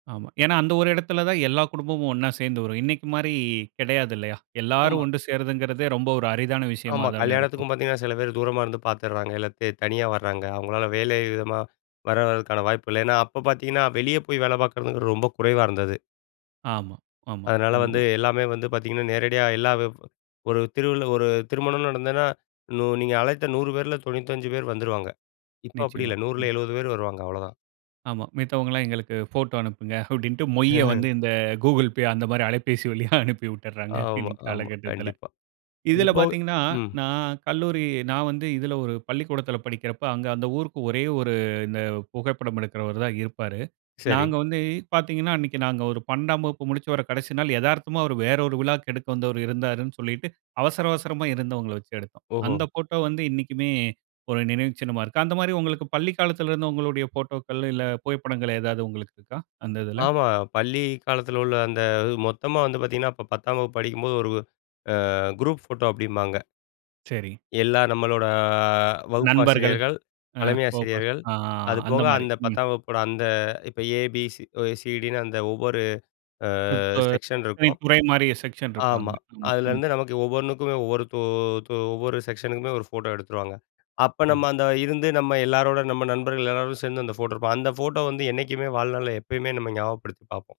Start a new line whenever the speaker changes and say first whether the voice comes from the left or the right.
right: ஆமா. ஏன்னா அந்த ஒரு இடத்தில தான் எல்லா குடும்பமும் ஒண்ணா சேர்ந்து வரும். இன்னைக்கு மாரி கிடையாது இல்லயா. எல்லாரும்
left: ஆமா.
right: ஒன்று சேர்றதுங்கறதே ரொம்ப ஒரு அரிதான விஷயமா
left: ஆமா
right: தான இருக்கும்.
left: கல்யாணத்துக்கும் பார்த்தீங்கன்னா, சில பேர் தூரமா இருந்து பார்த்துடுறாங்க, இல்ல தனியா வராங்க. அவங்களால வேலை விதமா வர வரதுக்கான வாய்ப்பு இல்ல. ஏன்னா, அப்போ பார்த்தீங்கன்னா வெளியே போய் வேல பார்க்கறது ரொம்ப குறைவா இருந்தது.
right: ஆமா ஆமா
left: அதனால
right: ஆமா.
left: வந்து எல்லாமே வந்து பார்த்தீங்கன்னா, நேரடியா எல்லா ஒரு திருவி ஒரு திருமணம் நடந்ததுனா, நீங்க அழைத்த 100 பேரில 95 பேர் வந்துருவாங்க. இப்போ அப்டி
right: நிச்சயமா.
left: இல்ல. 100ல
right: ம்.
left: 70 பேர் வருவாங்க அவ்வளோதான்.
right: ஆமா. மித்தவங்கலாம் எங்களுக்கு போட்டோ அனுப்புங்க அப்டின்ட்டு மொய்ய வந்து இந்த Google Pay அந்த மாரி அலபேசி வழியா அனுப்பி விட்டுறாங்க.
left: ஆமா
right: இந்த
left: ஆமா.
right: காலகட்டத்தில.
left: கண்டிப்பா.
right: இதில
left: இதுபோக
right: பார்த்தீங்கனா
left: ம்.
right: நான் கல்லூரி நான் வந்து இதில ஒரு பள்ளிக்கூடத்தில படிக்கிறப்ப, அங்க அந்த ஊருக்கு ஒரே ஒரு இந்த புகைப்படம் எடுக்குறவரு தான் இருப்பாரு.
left: சரி.
right: நாங்க வந்து பார்த்தீங்கனா, அன்னைக்கு நாங்க ஒரு 12ஆம் வகுப்பு முடிச்சு வற கடைசி நாள் எதார்த்தமா வேற ஒரு விழாக்கு எடுக்க வந்தவரு இருந்தாருன்னு சொல்லிட்டு அவசர அவசரமா இருந்தவங்கள வச்சு எடுத்தோம்.
left: ஓஹோ!
right: அந்த போட்டோ வந்து இன்னைக்குமே ஒரு நினைவு சின்னமா இருக்கு. அந்த மாரி உங்களுக்கு பள்ளி காலத்தில இருந்து உங்களுடைய போட்டோக்கள் இல்ல புகைப்படங்கள் எதாவது உங்களுக்கு இருக்கா? அந்த இதில.
left: ஆமா பள்ளி காலத்தில உள்ள அந்த இது மொத்தமா வந்து பார்த்தீங்கன்னா, அப்போ 10ஆம் வகுப்பு படிக்கும்போது ஒரு ஆ குரூப் ஃபோட்டோ அப்டிம்பாங்க.
right: சரி.
left: எல்லாம் நம்மளோட ஆ வகுப்பு
right: நண்பர்கள்.
left: ஆசிரியர்கள்,
right: ஆ
left: தலைமை
right: போககூடாது
left: ஆசிரியர்கள்,
right: அ அந்த
left: அதுபோக
right: மாரி.
left: அந்த
right: ம்.
left: 10ஆம் வகுப்போட அந்த இப்போ ஏ பி சிடின்னு அந்த ஒவ்வொரு ஆ
right: இப்ப
left: செக்ஷன்
right: [unintelligible]
left: இருக்கும்.
right: துறை மாரி செக்ஷன்
left: ஆமா
right: இருப்பாங்க. ஆமா. ம்.
left: அதிலேருந்து நமக்கு ஒவ்வொன்னுக்கும் ஒவ்வொரு தொ ஒவ்வொரு செக்ஷனுக்குமே ஒரு ஃபோட்டோ எடுத்துருவாங்க. அப்ப நம்ம
right: சரி.
left: அந்த இருந்து, நம்ம எல்லாரோட நம்ம நண்பர்கள் எல்லாரும் சேர்ந்து அந்த ஃபோட்டோ எடுப்போம். அந்த ஃபோட்டோ வந்து என்னக்குமே வாழ்நாளில எப்பயுமே நம்ம ஞாபகப்படுத்தி பார்ப்போம்.